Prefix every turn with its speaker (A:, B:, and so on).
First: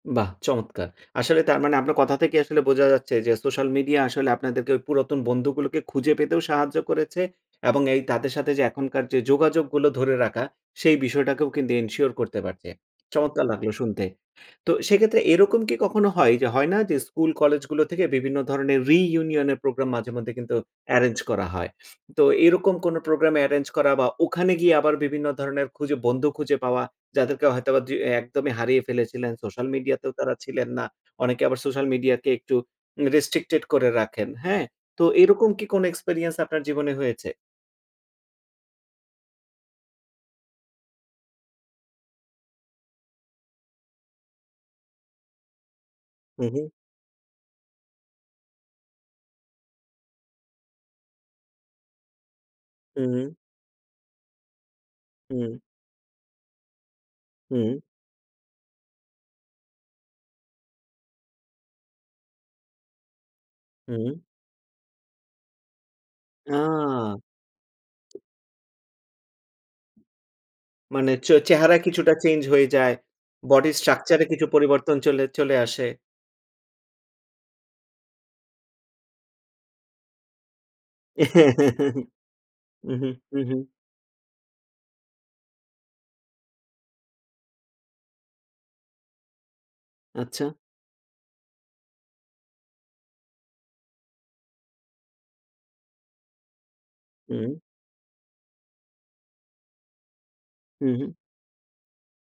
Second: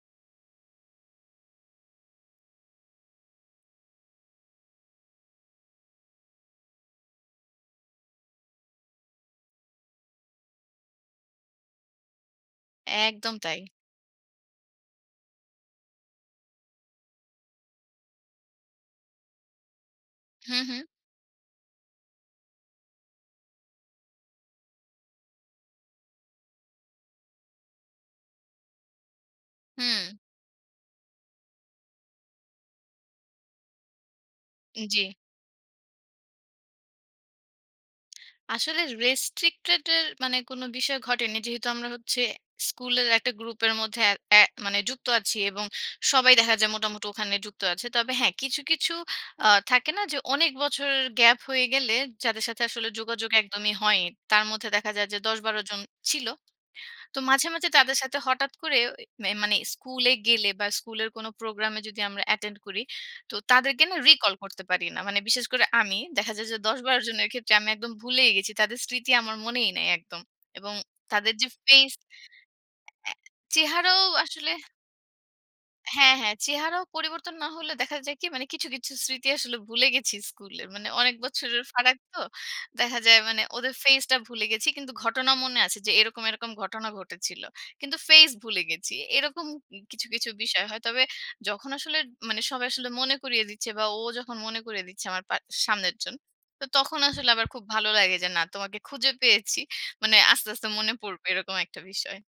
A: বাহ! চমৎকার। আসলে তার মানে আপনার কথা থেকে আসলে বোঝা যাচ্ছে যে সোশ্যাল মিডিয়া আসলে আপনাদেরকে ওই পুরাতন বন্ধুগুলোকে খুঁজে পেতেও সাহায্য করেছে এবং এই তাদের সাথে যে এখনকার যে যোগাযোগগুলো ধরে রাখা সেই বিষয়টাকেও কিন্তু এনশিওর করতে পারছে।
B: একদম
A: চমৎকার
B: তাই।
A: লাগলো শুনতে। তো সেক্ষেত্রে এরকম কি কখনো হয় যে হয় না যে স্কুল, কলেজগুলো থেকে বিভিন্ন ধরনের রিইউনিয়ন এর প্রোগ্রাম মাঝে মধ্যে
B: হু,
A: কিন্তু
B: হু।
A: এরেঞ্জ করা হয়। তো এইরকম কোনো প্রোগ্রাম এরেঞ্জ করা বা ওখানে গিয়ে আবার বিভিন্ন ধরনের খুঁজে, বন্ধু খুঁজে পাওয়া যাদেরকে হয়তোবা দ্রি একদমই হারিয়ে ফেলেছিলেন, সোশ্যাল
B: হুম।
A: মিডিয়াতেও তারা ছিলেন না। অনেকে আবার সোশ্যাল মিডিয়াকে একটু উ রেস্ট্রিকটেড করে রাখেন, হ্যাঁ? তো
B: জ্বী।
A: এইরকম কি কোনো এক্সপেরিয়েন্স আপনার জীবনে হয়েছে?
B: আসলে রেস্ট্রিকটেডের মানে কোনো বিষয় ঘটেনি। যেহেতু আমরা হচ্ছে স্কুলের একটা গ্রুপের মধ্যে এ এ মানে যুক্ত আছি এবং সবাই
A: হু,
B: দেখা
A: হু।
B: যায় মোটামুটি ওখানে যুক্ত আছে। তবে হ্যাঁ, কিছু, কিছু আ থাকে না যে অনেক বছরের গ্যাপ হয়ে গেলে যাদের সাথে আসলে যোগাযোগ
A: হুম।
B: একদমই হয়ই। তার মধ্যে দেখা যায় যে দশ থেকে
A: হুম।
B: বারো জন ছিল। তো মাঝে, মাঝে
A: হুম।
B: তাদের সাথে হঠাৎ করে মে মানে স্কুলে গেলে বা স্কুলের কোনো প্রোগ্রামে যদি আমরা অ্যাটেন্ড করি। তো তাদেরকে না
A: হুম।
B: রিকল করতে পারি না। মানে বিশেষ করে আমি। দেখা যায়
A: আ
B: যে ১০-১২ জনের ক্ষেত্রে আমি একদম ভুলেই গেছি। তাদের স্মৃতি আমার মনেই নাই একদম। এবং
A: মানে চ
B: তাদের যে
A: চেহারা
B: ফেস,
A: কিছুটা চেঞ্জ হয়ে যায়।
B: অ্যা অ্যা
A: বডি
B: চেহারাও
A: স্ট্রাকচারে কিছু
B: আসলে
A: পরিবর্তন চলে চলে আসে।
B: হ্যাঁ, হ্যাঁ। চেহারাও পরিবর্তন না হলে দেখা যায় কি মানে কিছু, কিছু স্মৃতি আসলে ভুলে গেছি স্কুলের। মানে অনেক বছরের ফারাক তো। দেখা
A: উহু।
B: যায় মানে
A: উহু।
B: ওদের ফেইসটা ভুলে গেছি। কিন্তু ঘটনা মনে আছে যে এরকম, এরকম ঘটনা ঘটেছিল। কিন্তু ফেইস ভুলে গেছি। এরকম ই কিছু, কিছু
A: আচ্ছা।
B: বিষয় হয়। তবে যখন আসলে মানে সবাই আসলে মনে করিয়ে দিচ্ছে বা ও যখন মনে করিয়ে দিচ্ছে আমার পা সামনের জন। তো তখন আসলে আমার
A: হুম।
B: খুব ভালো লাগে যে না তোমাকে খুঁজে পেয়েছি। মানে আস্তে, আস্তে মনে
A: হুম, হু।
B: পড়বে এরকম একটা বিষয়।